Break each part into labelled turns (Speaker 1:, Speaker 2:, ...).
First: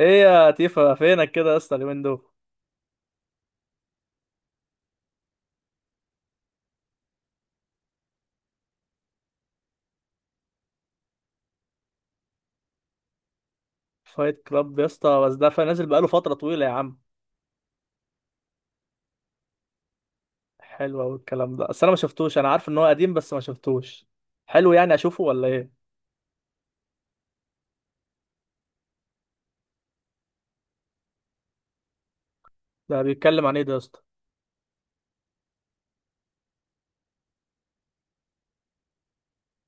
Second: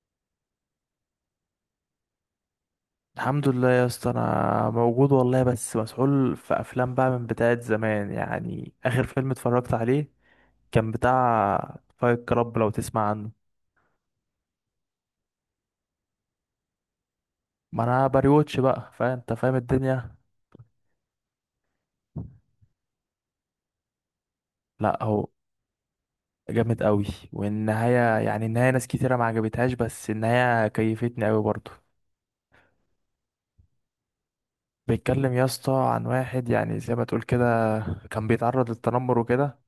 Speaker 1: ايه يا تيفا، فينك كده يا اسطى اليومين دول؟
Speaker 2: الحمد لله يا اسطى، انا موجود والله، بس مسحول في افلام بقى من بتاعه زمان. يعني اخر فيلم اتفرجت عليه كان بتاع فايت كلاب، لو تسمع عنه.
Speaker 1: فايت كلاب يا اسطى، بس ده نازل بقاله فتره طويله يا عم.
Speaker 2: ما انا بريوتش بقى، فانت فاهم الدنيا.
Speaker 1: حلو قوي الكلام ده، بس انا ما شفتوش، انا عارف ان هو قديم بس ما شفتوش. حلو، يعني
Speaker 2: لا،
Speaker 1: اشوفه
Speaker 2: هو
Speaker 1: ولا ايه؟
Speaker 2: جامد قوي. والنهايه، يعني النهايه، ناس كتيره ما عجبتهاش، بس النهايه كيفتني قوي برضه.
Speaker 1: ده بيتكلم عن ايه ده يا اسطى؟
Speaker 2: بيتكلم يا اسطى عن واحد، يعني زي ما تقول كده، كان بيتعرض للتنمر وكده،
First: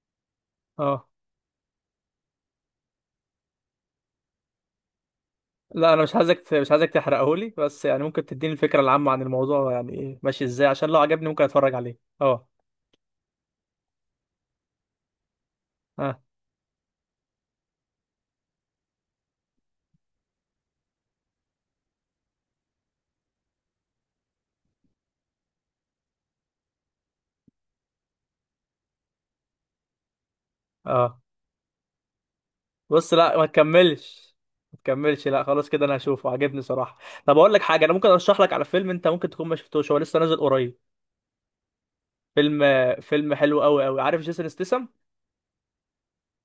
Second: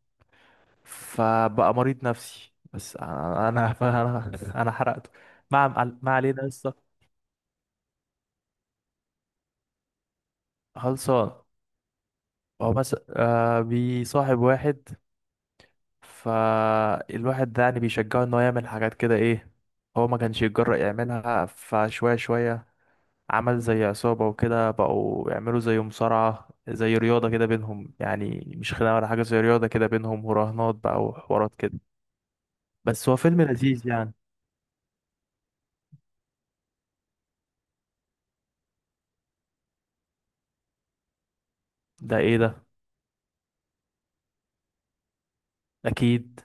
Speaker 1: اه.
Speaker 2: فبقى مريض نفسي. بس انا أنا حرقته.
Speaker 1: لا انا
Speaker 2: ما
Speaker 1: مش عايزك
Speaker 2: علينا
Speaker 1: مش
Speaker 2: لسه.
Speaker 1: عايزك تحرقه لي، بس يعني ممكن تديني الفكره العامه عن الموضوع، يعني ايه ماشي ازاي عشان لو عجبني ممكن
Speaker 2: خلصان.
Speaker 1: اتفرج عليه. اه.
Speaker 2: هو مثلا آه بيصاحب واحد،
Speaker 1: اه.
Speaker 2: فالواحد ده يعني بيشجعه ان هو يعمل حاجات كده، ايه. هو ما كانش يتجرأ يعملها، فشوية شوية. عمل زي عصابة وكده، بقوا يعملوا زي مصارعة، زي رياضة كده بينهم، يعني مش خناقة ولا حاجة، زي رياضة كده بينهم، وراهنات بقى
Speaker 1: اه.
Speaker 2: وحوارات كده. بس
Speaker 1: بص
Speaker 2: هو
Speaker 1: لا،
Speaker 2: فيلم
Speaker 1: ما
Speaker 2: لذيذ يعني.
Speaker 1: تكملش، ما تكملش، لا خلاص كده انا هشوفه، عجبني صراحه. طب اقول لك حاجه، انا ممكن ارشح لك على فيلم انت ممكن تكون ما شفتوش، هو لسه نازل قريب.
Speaker 2: ده ايه
Speaker 1: فيلم.
Speaker 2: ده؟
Speaker 1: فيلم حلو قوي قوي، عارف جيسون ستاثام؟
Speaker 2: اكيد.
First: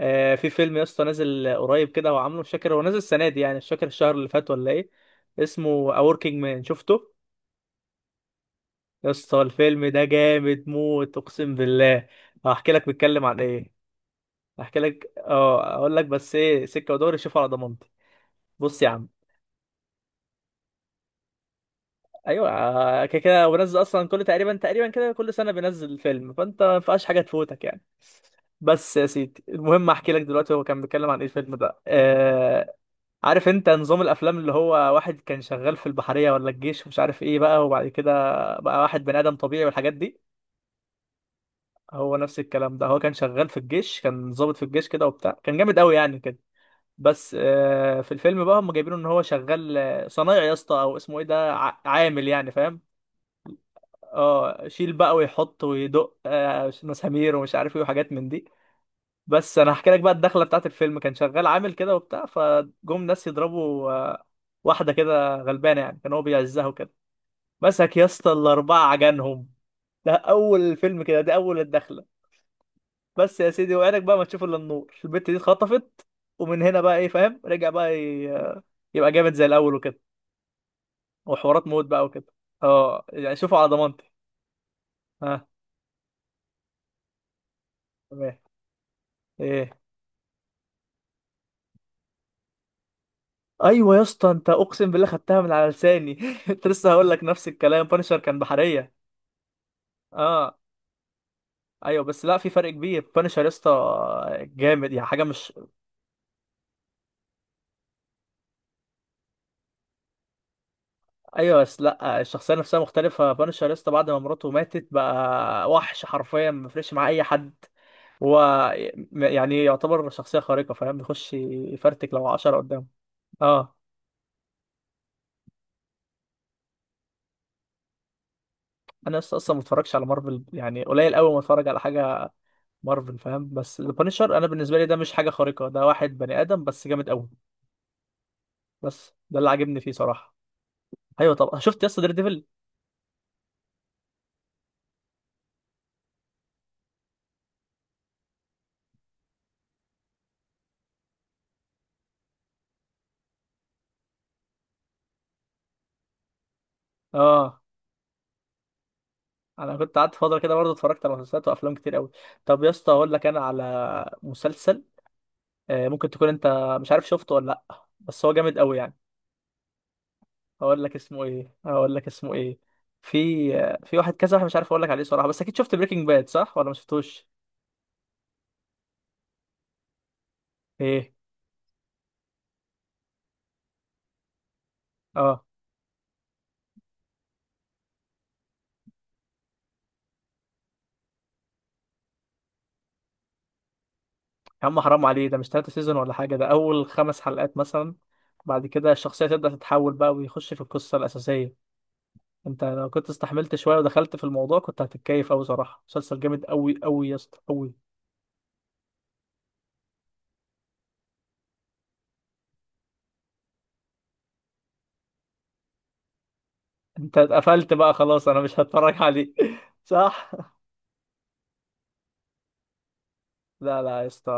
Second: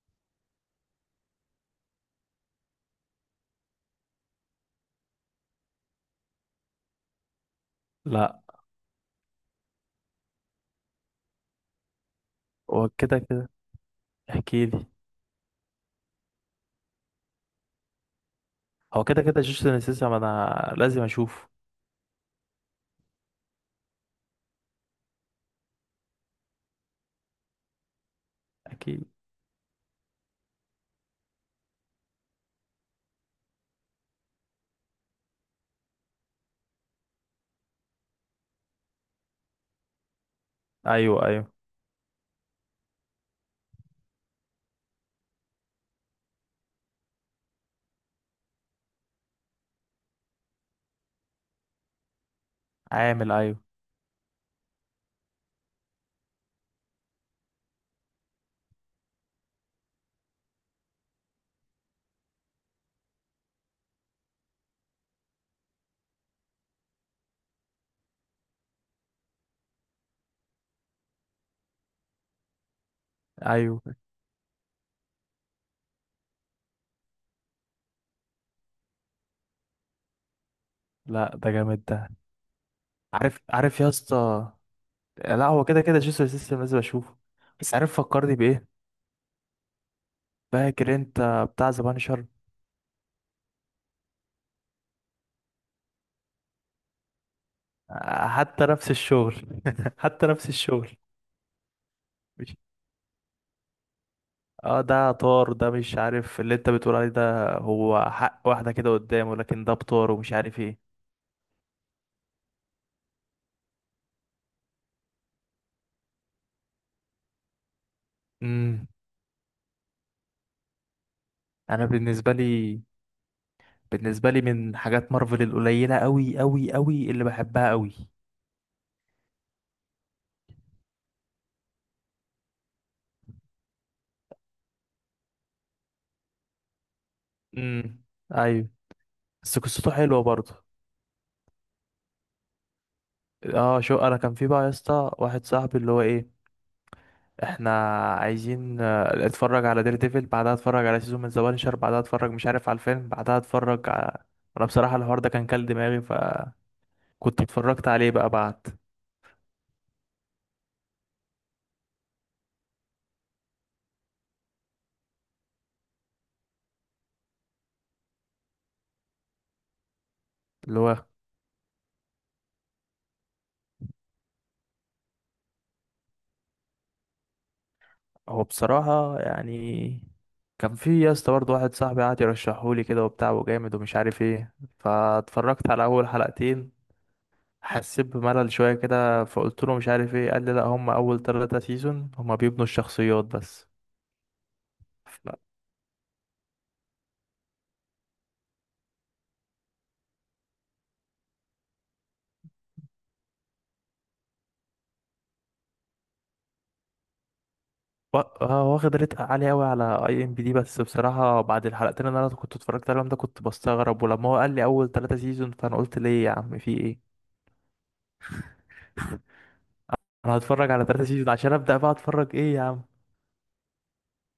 Speaker 1: آه، في فيلم يا اسطى نازل قريب كده، هو عامله، مش فاكر هو نازل السنه دي يعني، مش فاكر الشهر اللي فات ولا ايه. اسمه A Working Man، شفته؟
Speaker 2: لا،
Speaker 1: يا اسطى الفيلم ده جامد موت اقسم بالله، هحكي لك
Speaker 2: هو كده
Speaker 1: بيتكلم عن
Speaker 2: كده.
Speaker 1: ايه.
Speaker 2: احكي
Speaker 1: هحكي
Speaker 2: لي.
Speaker 1: لك، اه اقول لك، بس ايه سكه ودوري، شوف على ضمانتي. بص يا
Speaker 2: هو
Speaker 1: عم.
Speaker 2: كده كده جيسون انسيسا، ما انا لازم اشوفه.
Speaker 1: ايوه، كده كده هو بينزل اصلا كل تقريبا تقريبا كده، كل سنه بينزل فيلم، فانت ما ينفعش حاجه تفوتك يعني. بس
Speaker 2: اكيد.
Speaker 1: يا سيدي المهم احكي لك دلوقتي هو كان بيتكلم عن ايه الفيلم ده، آه. عارف انت نظام الافلام اللي هو واحد كان شغال في البحرية ولا الجيش ومش عارف ايه بقى، وبعد كده بقى واحد بني ادم طبيعي والحاجات دي.
Speaker 2: ايوه، ايوه.
Speaker 1: هو نفس الكلام ده، هو كان شغال في الجيش، كان ضابط في الجيش كده وبتاع، كان جامد قوي يعني كده. بس في الفيلم بقى هم جايبينه ان هو شغال صنايعي يا اسطى، او اسمه ايه ده، عامل يعني، فاهم؟
Speaker 2: عامل، ايوه.
Speaker 1: اه. شيل بقى ويحط ويدق مسامير ومش عارف ايه، وحاجات من دي. بس انا هحكي لك بقى الدخله بتاعت الفيلم، كان شغال عامل كده وبتاع، فجم ناس يضربوا واحده كده غلبانه يعني، كان هو بيعزها وكده. مسك يا اسطى الاربعه عجنهم. ده اول الفيلم كده، دي اول الدخله. بس يا سيدي،
Speaker 2: ايوه.
Speaker 1: وعينك بقى ما تشوف الا النور، البت دي اتخطفت. ومن هنا بقى ايه، فاهم، رجع بقى يبقى جامد زي الاول وكده.
Speaker 2: لا، ده
Speaker 1: وحوارات
Speaker 2: جامد
Speaker 1: موت بقى
Speaker 2: ده.
Speaker 1: وكده. اه يعني
Speaker 2: عارف،
Speaker 1: شوفوا على
Speaker 2: عارف يا
Speaker 1: ضمانتي.
Speaker 2: اسطى. لا،
Speaker 1: ها.
Speaker 2: هو كده كده جيسون انسيسا، لازم اشوفه. بس عارف
Speaker 1: تمام.
Speaker 2: فكرني بايه؟
Speaker 1: ايه.
Speaker 2: فاكر انت بتاع ذا بانشر؟
Speaker 1: ايوه يا اسطى، انت اقسم بالله خدتها من على لساني كنت لسه هقول لك نفس الكلام، بانشر كان
Speaker 2: حتى نفس
Speaker 1: بحريه.
Speaker 2: الشغل. حتى نفس
Speaker 1: اه.
Speaker 2: الشغل.
Speaker 1: ايوه بس لا، في
Speaker 2: مش،
Speaker 1: فرق كبير بانشر يا اسطى.
Speaker 2: اه،
Speaker 1: جامد يعني
Speaker 2: ده
Speaker 1: حاجه مش.
Speaker 2: طار ده، مش عارف اللي انت بتقول عليه، ده هو حق واحدة كده قدامه، لكن ده بطار ومش عارف ايه.
Speaker 1: ايوه بس لا، الشخصيه نفسها مختلفه، بانشر يا اسطى بعد ما مراته ماتت بقى وحش حرفيا، ما بيفرقش مع اي حد. هو.
Speaker 2: امم.
Speaker 1: يعني يعتبر شخصيه خارقه، فاهم، بيخش
Speaker 2: انا
Speaker 1: يفرتك لو
Speaker 2: بالنسبة
Speaker 1: عشرة
Speaker 2: لي،
Speaker 1: قدامه. اه.
Speaker 2: بالنسبة لي من حاجات مارفل القليلة أوي أوي أوي اللي بحبها أوي.
Speaker 1: انا لسه اصلا ما اتفرجش على مارفل، يعني قليل قوي ما اتفرج على حاجه مارفل، فاهم، بس البانشر انا بالنسبه لي ده مش حاجه خارقه، ده واحد بني ادم بس جامد قوي.
Speaker 2: امم. أيوة.
Speaker 1: بس ده اللي
Speaker 2: بس
Speaker 1: عاجبني
Speaker 2: قصته
Speaker 1: فيه
Speaker 2: حلوة
Speaker 1: صراحه.
Speaker 2: برضه.
Speaker 1: ايوه، طب شفت يا اسطى دير ديفل؟
Speaker 2: اه، شو أنا، كان في بقى يا اسطى واحد صاحبي، اللي هو إيه، إحنا عايزين آه، اتفرج على دير ديفل، بعدها اتفرج على سيزون من ذا بانشر، بعدها اتفرج مش عارف على الفيلم، بعدها اتفرج على، أنا بصراحة الحوار ده كان كل دماغي، فكنت
Speaker 1: اه.
Speaker 2: اتفرجت عليه بقى بعد
Speaker 1: انا كنت قعدت فتره كده برضه اتفرجت على مسلسلات وافلام كتير قوي. طب يا اسطى اقول لك انا على مسلسل، ممكن تكون انت مش عارف شفته ولا لا، بس هو جامد قوي يعني.
Speaker 2: اللي
Speaker 1: اقول لك
Speaker 2: هو.
Speaker 1: اسمه ايه، اقول لك اسمه ايه. في في واحد كذا، واحد مش عارف اقول لك عليه صراحه، بس اكيد شفت بريكنج باد صح ولا ما شفتوش؟
Speaker 2: هو بصراحة يعني، كان في يا
Speaker 1: ايه.
Speaker 2: اسطى برضه واحد صاحبي قعد يرشحهولي كده وبتاع، وجامد ومش عارف ايه،
Speaker 1: اه.
Speaker 2: فاتفرجت على أول حلقتين. حسيت بملل شوية كده، فقلت له مش عارف ايه. قال لي لأ، هما أول تلاتة سيزون هما بيبنوا الشخصيات بس.
Speaker 1: يا عم حرام عليه، ده
Speaker 2: ف-
Speaker 1: مش تلاتة سيزون ولا حاجه، ده اول خمس حلقات مثلا. بعد كده الشخصيه تبدا تتحول بقى، ويخش في القصه الاساسيه. انت لو كنت استحملت شويه ودخلت في الموضوع كنت هتتكيف قوي صراحه، مسلسل جامد قوي قوي يا اسطى قوي.
Speaker 2: واخد ريت عالي أوي على اي ام بي دي. بس بصراحة بعد الحلقتين اللي أنا كنت اتفرجت عليهم ده، كنت بستغرب. ولما هو قال لي أول تلاتة سيزون، فأنا قلت ليه يا عم في ايه؟
Speaker 1: انت اتقفلت بقى خلاص، انا مش هتفرج عليه صح.
Speaker 2: أنا هتفرج على تلاتة سيزون عشان أبدأ بقى أتفرج ايه يا
Speaker 1: لا لا يا اسطى،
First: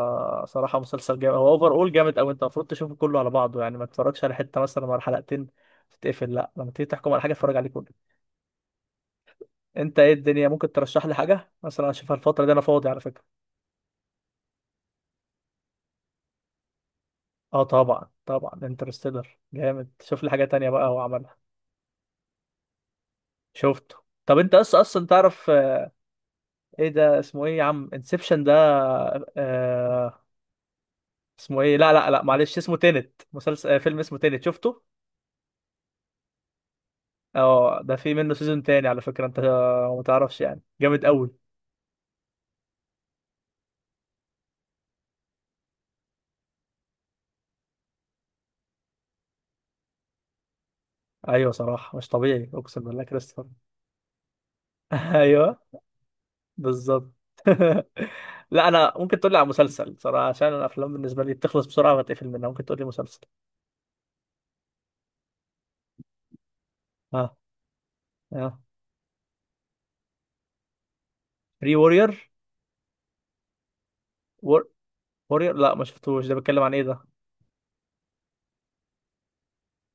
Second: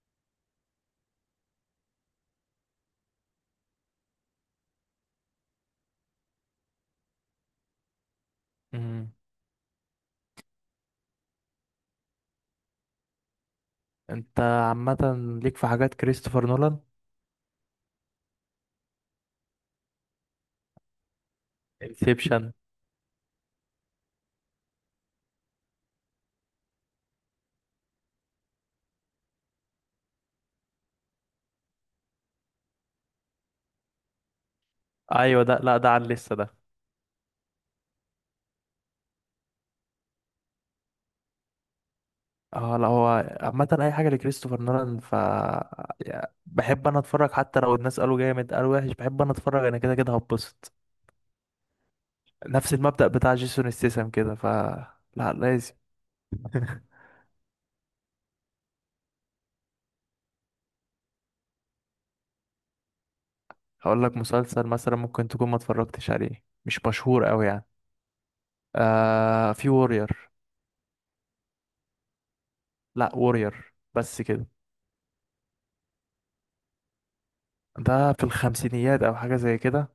Speaker 1: صراحه مسلسل جامد، هو اوفر اول جامد. او انت المفروض تشوفه كله على بعضه يعني، ما تتفرجش على حته مثلا ولا حلقتين تتقفل. لا لما تيجي تحكم على حاجه اتفرج عليه كله.
Speaker 2: عم!
Speaker 1: انت ايه الدنيا، ممكن ترشح لي حاجه مثلا اشوفها الفتره دي، انا فاضي على فكره.
Speaker 2: انت عامة ليك في حاجات كريستوفر نولان.
Speaker 1: اه طبعا طبعا، انترستيلر جامد، شوف لي حاجه تانية بقى هو عملها.
Speaker 2: انسبشن.
Speaker 1: شفته. طب انت اصلا اصلا تعرف، ايه ده اسمه ايه يا عم، انسبشن ده. آه. اسمه ايه، لا لا لا معلش، اسمه تينت، مسلسل، فيلم اسمه تينت، شفته؟
Speaker 2: ايوه ده، لا ده على اللسه ده.
Speaker 1: اه، ده في منه سيزون تاني على فكرة، انت ما تعرفش يعني، جامد قوي.
Speaker 2: اه، لا هو عامة اي حاجة لكريستوفر نولان، ف، يا-، بحب انا اتفرج، حتى لو الناس قالوا جامد، قالوا وحش، بحب انا اتفرج، انا كده كده هبسط.
Speaker 1: ايوه صراحة مش طبيعي
Speaker 2: نفس
Speaker 1: اقسم بالله،
Speaker 2: المبدأ بتاع
Speaker 1: كريستوفر.
Speaker 2: جيسون ستيسم كده، ف، لا
Speaker 1: ايوه.
Speaker 2: لازم.
Speaker 1: بالظبط. لا انا ممكن تقول لي على مسلسل صراحة، عشان الافلام بالنسبة لي بتخلص بسرعة وبتقفل منها، ممكن تقول لي مسلسل.
Speaker 2: هقول لك مسلسل مثلا ممكن تكون ما اتفرجتش عليه، مش مشهور
Speaker 1: ها.
Speaker 2: قوي يعني.
Speaker 1: ها.
Speaker 2: آه، في وورير.
Speaker 1: ري وورير.
Speaker 2: لا، وورير بس كده.
Speaker 1: وور... وورير، لا ما شفتوش، ده بيتكلم عن ايه ده؟
Speaker 2: ده في الخمسينيات او حاجة زي كده،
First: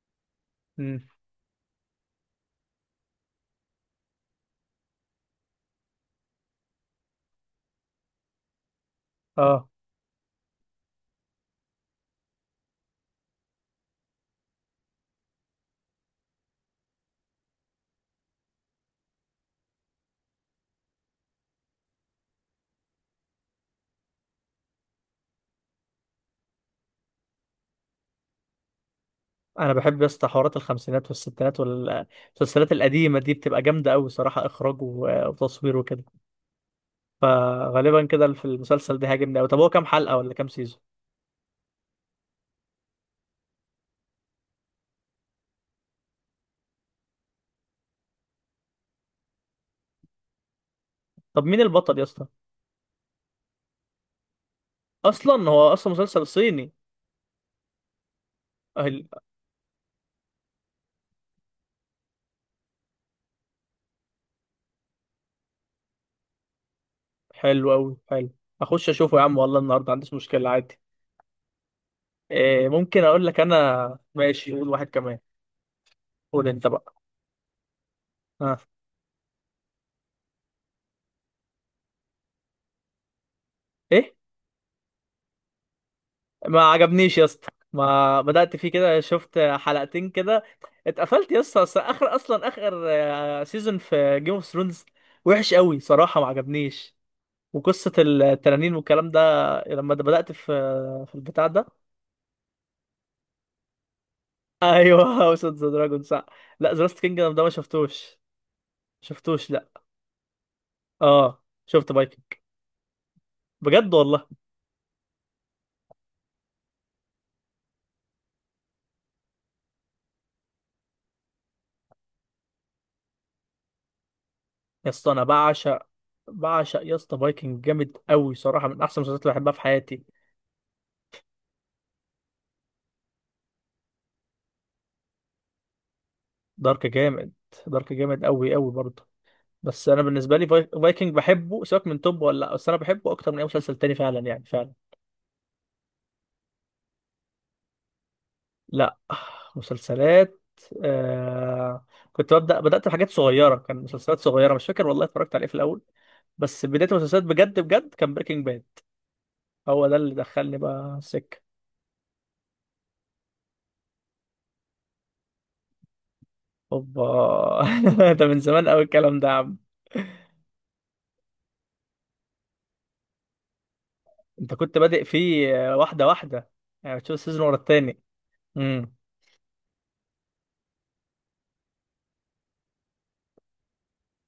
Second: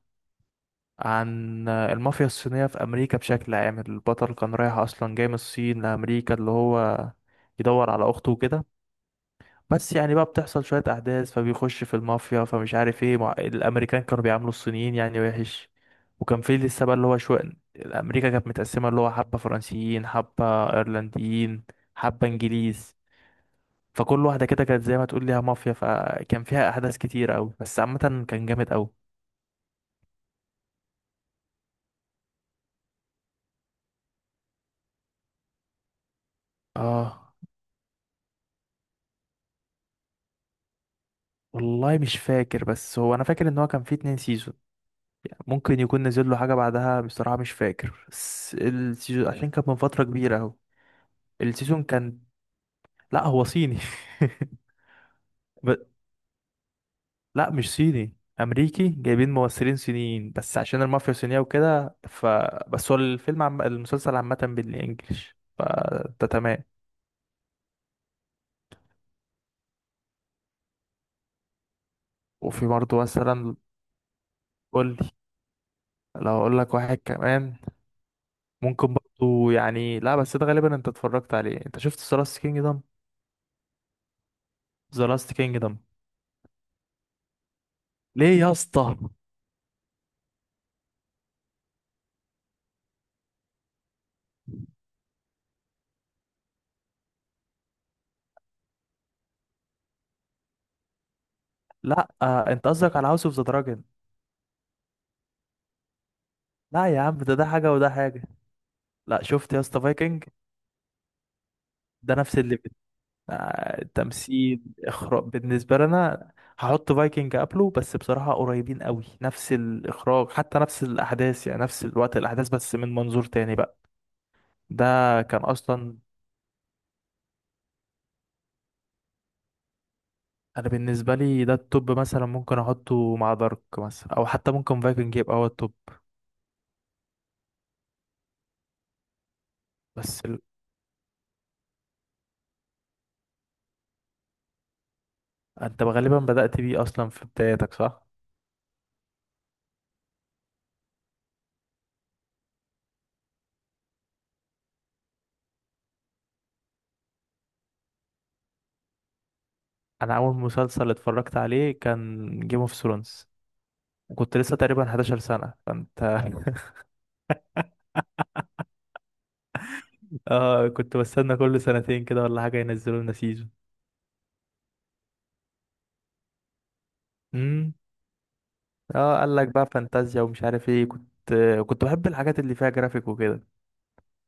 Speaker 1: امم.
Speaker 2: عن المافيا الصينية في أمريكا بشكل عام. البطل كان رايح أصلا، جاي من الصين لأمريكا، اللي هو يدور على أخته وكده.
Speaker 1: اه
Speaker 2: بس يعني بقى بتحصل شوية أحداث، فبيخش في المافيا، فمش عارف ايه، مع، الأمريكان كانوا بيعاملوا الصينيين يعني وحش. وكان في لسه بقى، اللي هو شوية، أمريكا كانت متقسمة، اللي هو حبة فرنسيين، حبة أيرلنديين، حبة إنجليز، فكل واحدة كده كانت زي ما تقول ليها مافيا، فكان فيها أحداث كتير أوي. بس عامة كان جامد أوي.
Speaker 1: انا بحب يا اسطى حوارات الخمسينات والستينات والمسلسلات القديمة دي، بتبقى جامدة قوي صراحة، اخراج وتصوير وكده.
Speaker 2: اه
Speaker 1: فغالبا كده في المسلسل ده هاجمني قوي. طب هو كام حلقة ولا كام سيزون؟
Speaker 2: والله مش فاكر، بس هو انا فاكر ان هو كان فيه اتنين سيزون. ممكن يكون نزل له حاجه بعدها بصراحه، مش فاكر، بس السيزون عشان كان من فتره كبيره اهو.
Speaker 1: طب مين
Speaker 2: السيزون
Speaker 1: البطل يا
Speaker 2: كان،
Speaker 1: اسطى؟
Speaker 2: لا هو صيني.
Speaker 1: اصلا هو
Speaker 2: ب،
Speaker 1: اصلا مسلسل صيني؟
Speaker 2: لا مش صيني، امريكي
Speaker 1: أهل-
Speaker 2: جايبين ممثلين صينيين بس عشان المافيا صينيه وكده، ف، بس هو الفيلم، عم، المسلسل عامه بالانجلش، فده تمام.
Speaker 1: حلو قوي، حلو. اخش اشوفه يا عم، والله النهارده ما عنديش مشكلة، عادي.
Speaker 2: وفي
Speaker 1: إيه،
Speaker 2: برضه
Speaker 1: ممكن اقول لك
Speaker 2: مثلا،
Speaker 1: انا ماشي، قول واحد
Speaker 2: قول لي،
Speaker 1: كمان.
Speaker 2: لو
Speaker 1: قول
Speaker 2: اقول
Speaker 1: انت
Speaker 2: لك
Speaker 1: بقى.
Speaker 2: واحد كمان
Speaker 1: ها.
Speaker 2: ممكن برضه، يعني لا، بس ده غالبا انت اتفرجت عليه. انت شفت سلاس كينجدم؟
Speaker 1: ايه.
Speaker 2: ذا لاست كينجدم.
Speaker 1: ما عجبنيش يا اسطى. ما
Speaker 2: ليه يا
Speaker 1: بدأت فيه
Speaker 2: اسطى؟
Speaker 1: كده، شفت حلقتين كده اتقفلت يا اسطى. أصل اخر، اصلا اخر سيزون في جيم اوف ثرونز وحش قوي صراحة، ما عجبنيش. وقصة التنانين والكلام ده، لما ده بدأت في في البتاع ده.
Speaker 2: لا آه، انت قصدك على هاوس اوف ذا دراجون.
Speaker 1: ايوه هاوس اوف ذا دراجون، صح. لا ذا
Speaker 2: لا
Speaker 1: لاست
Speaker 2: يا عم، ده
Speaker 1: كينجدم ده
Speaker 2: ده
Speaker 1: ما
Speaker 2: حاجه وده
Speaker 1: شفتوش.
Speaker 2: حاجه. لا
Speaker 1: شفتوش،
Speaker 2: شفت يا
Speaker 1: لا.
Speaker 2: اسطى فايكنج؟
Speaker 1: اه شفت
Speaker 2: ده
Speaker 1: فايكنج،
Speaker 2: نفس الليفل، آه،
Speaker 1: بجد والله.
Speaker 2: تمثيل، اخراج، بالنسبه لنا. هحط فايكنج قبله، بس بصراحه قريبين قوي، نفس الاخراج، حتى نفس الاحداث، يعني نفس الوقت الاحداث بس من منظور تاني بقى. ده
Speaker 1: يا اسطى انا
Speaker 2: كان
Speaker 1: بعشق،
Speaker 2: اصلا.
Speaker 1: بعشق يا اسطى فايكنج جامد قوي صراحة، من احسن المسلسلات اللي بحبها في حياتي.
Speaker 2: انا بالنسبه لي ده التوب، مثلا ممكن احطه مع دارك مثلا، او حتى ممكن فايكنج يبقى هو التوب.
Speaker 1: دارك جامد. دارك جامد قوي قوي برضه. بس انا
Speaker 2: بس
Speaker 1: بالنسبة
Speaker 2: ال،
Speaker 1: لي فايكنج بحبه، سواء من توب ولا لا، بس انا بحبه اكتر من اي مسلسل تاني فعلا يعني فعلا.
Speaker 2: انت غالبا بدأت بيه اصلا في بدايتك، صح؟
Speaker 1: لا. مسلسلات، آه... كنت ببدأ، بدأت بحاجات صغيرة، كان مسلسلات صغيرة مش فاكر والله اتفرجت عليه في الأول. بس بداية المسلسلات بجد بجد كان بريكنج باد، هو ده اللي
Speaker 2: انا اول
Speaker 1: دخلني
Speaker 2: مسلسل
Speaker 1: بقى
Speaker 2: اتفرجت
Speaker 1: السكة.
Speaker 2: عليه كان جيم اوف ثرونز، وكنت لسه تقريبا 11 سنة، فانت.
Speaker 1: اوبا. ده من زمان قوي الكلام ده يا عم.
Speaker 2: اه كنت بستنى كل سنتين كده ولا حاجة ينزلوا لنا سيزون.
Speaker 1: انت كنت بادئ فيه واحدة واحدة، يعني بتشوف السيزون ورا
Speaker 2: امم.
Speaker 1: التاني. امم.
Speaker 2: اه، قال لك بقى فانتازيا ومش عارف ايه، كنت، كنت بحب الحاجات اللي فيها جرافيك وكده.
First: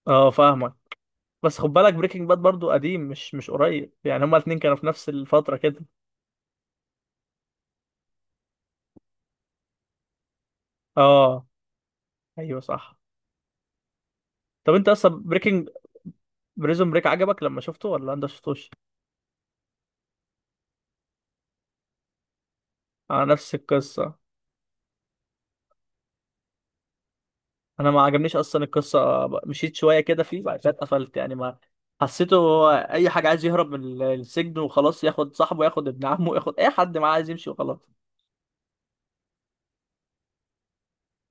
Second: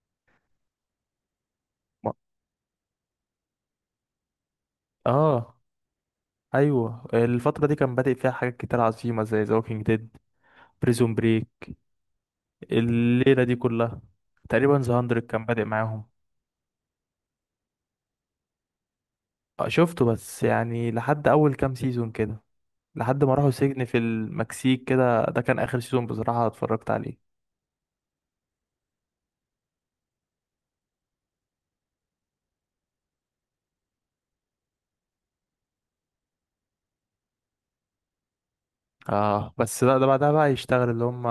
Speaker 1: اه فاهمك. بس خد بالك
Speaker 2: ما-
Speaker 1: بريكنج باد برضو قديم، مش قريب يعني، هما الاتنين كانوا في نفس الفترة
Speaker 2: اه.
Speaker 1: كده.
Speaker 2: ايوه الفترة دي كان بادئ فيها حاجات كتير عظيمة، زي ذا ووكينج ديد، بريزون
Speaker 1: اه.
Speaker 2: بريك،
Speaker 1: ايوه صح.
Speaker 2: الليلة دي كلها، تقريبا
Speaker 1: طب انت
Speaker 2: ذا 100،
Speaker 1: اصلا
Speaker 2: كان بادئ معاهم.
Speaker 1: بريزون بريك عجبك لما شفته ولا انت شفتوش؟
Speaker 2: آه، شفته بس يعني لحد اول كام سيزون كده، لحد
Speaker 1: انا
Speaker 2: ما راحوا
Speaker 1: نفس
Speaker 2: سجن في
Speaker 1: القصه،
Speaker 2: المكسيك كده، ده كان اخر سيزون بصراحة اتفرجت عليه.
Speaker 1: انا ما عجبنيش اصلا القصه. مشيت شويه كده فيه بعد كده اتقفلت، يعني ما حسيته، هو اي حاجه عايز يهرب من السجن وخلاص، ياخد صاحبه، ياخد ابن عمه، ياخد اي حد معاه، عايز يمشي وخلاص.
Speaker 2: اه بس لا، ده بعدها بقى يشتغل اللي هم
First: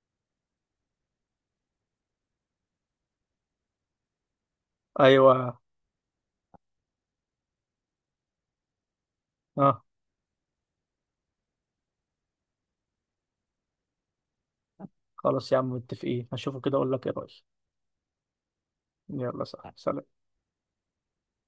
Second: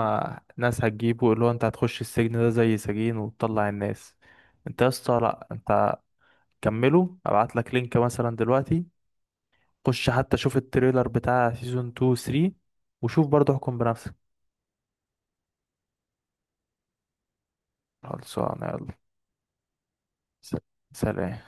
Speaker 2: ناس هتجيبه، اللي هو انت هتخش السجن ده زي سجين وتطلع الناس. انت يا اسطى، لا
Speaker 1: ايوه.
Speaker 2: انت كمله، ابعت لك لينك مثلا دلوقتي،
Speaker 1: اه.
Speaker 2: خش حتى شوف التريلر بتاع سيزون 2 و 3، وشوف برضه احكم بنفسك.
Speaker 1: خلاص يا عم متفقين، هشوفه كده اقول لك ايه رايي.
Speaker 2: خلصانه، يلا.
Speaker 1: يلا صح، سلام.
Speaker 2: س- سلام.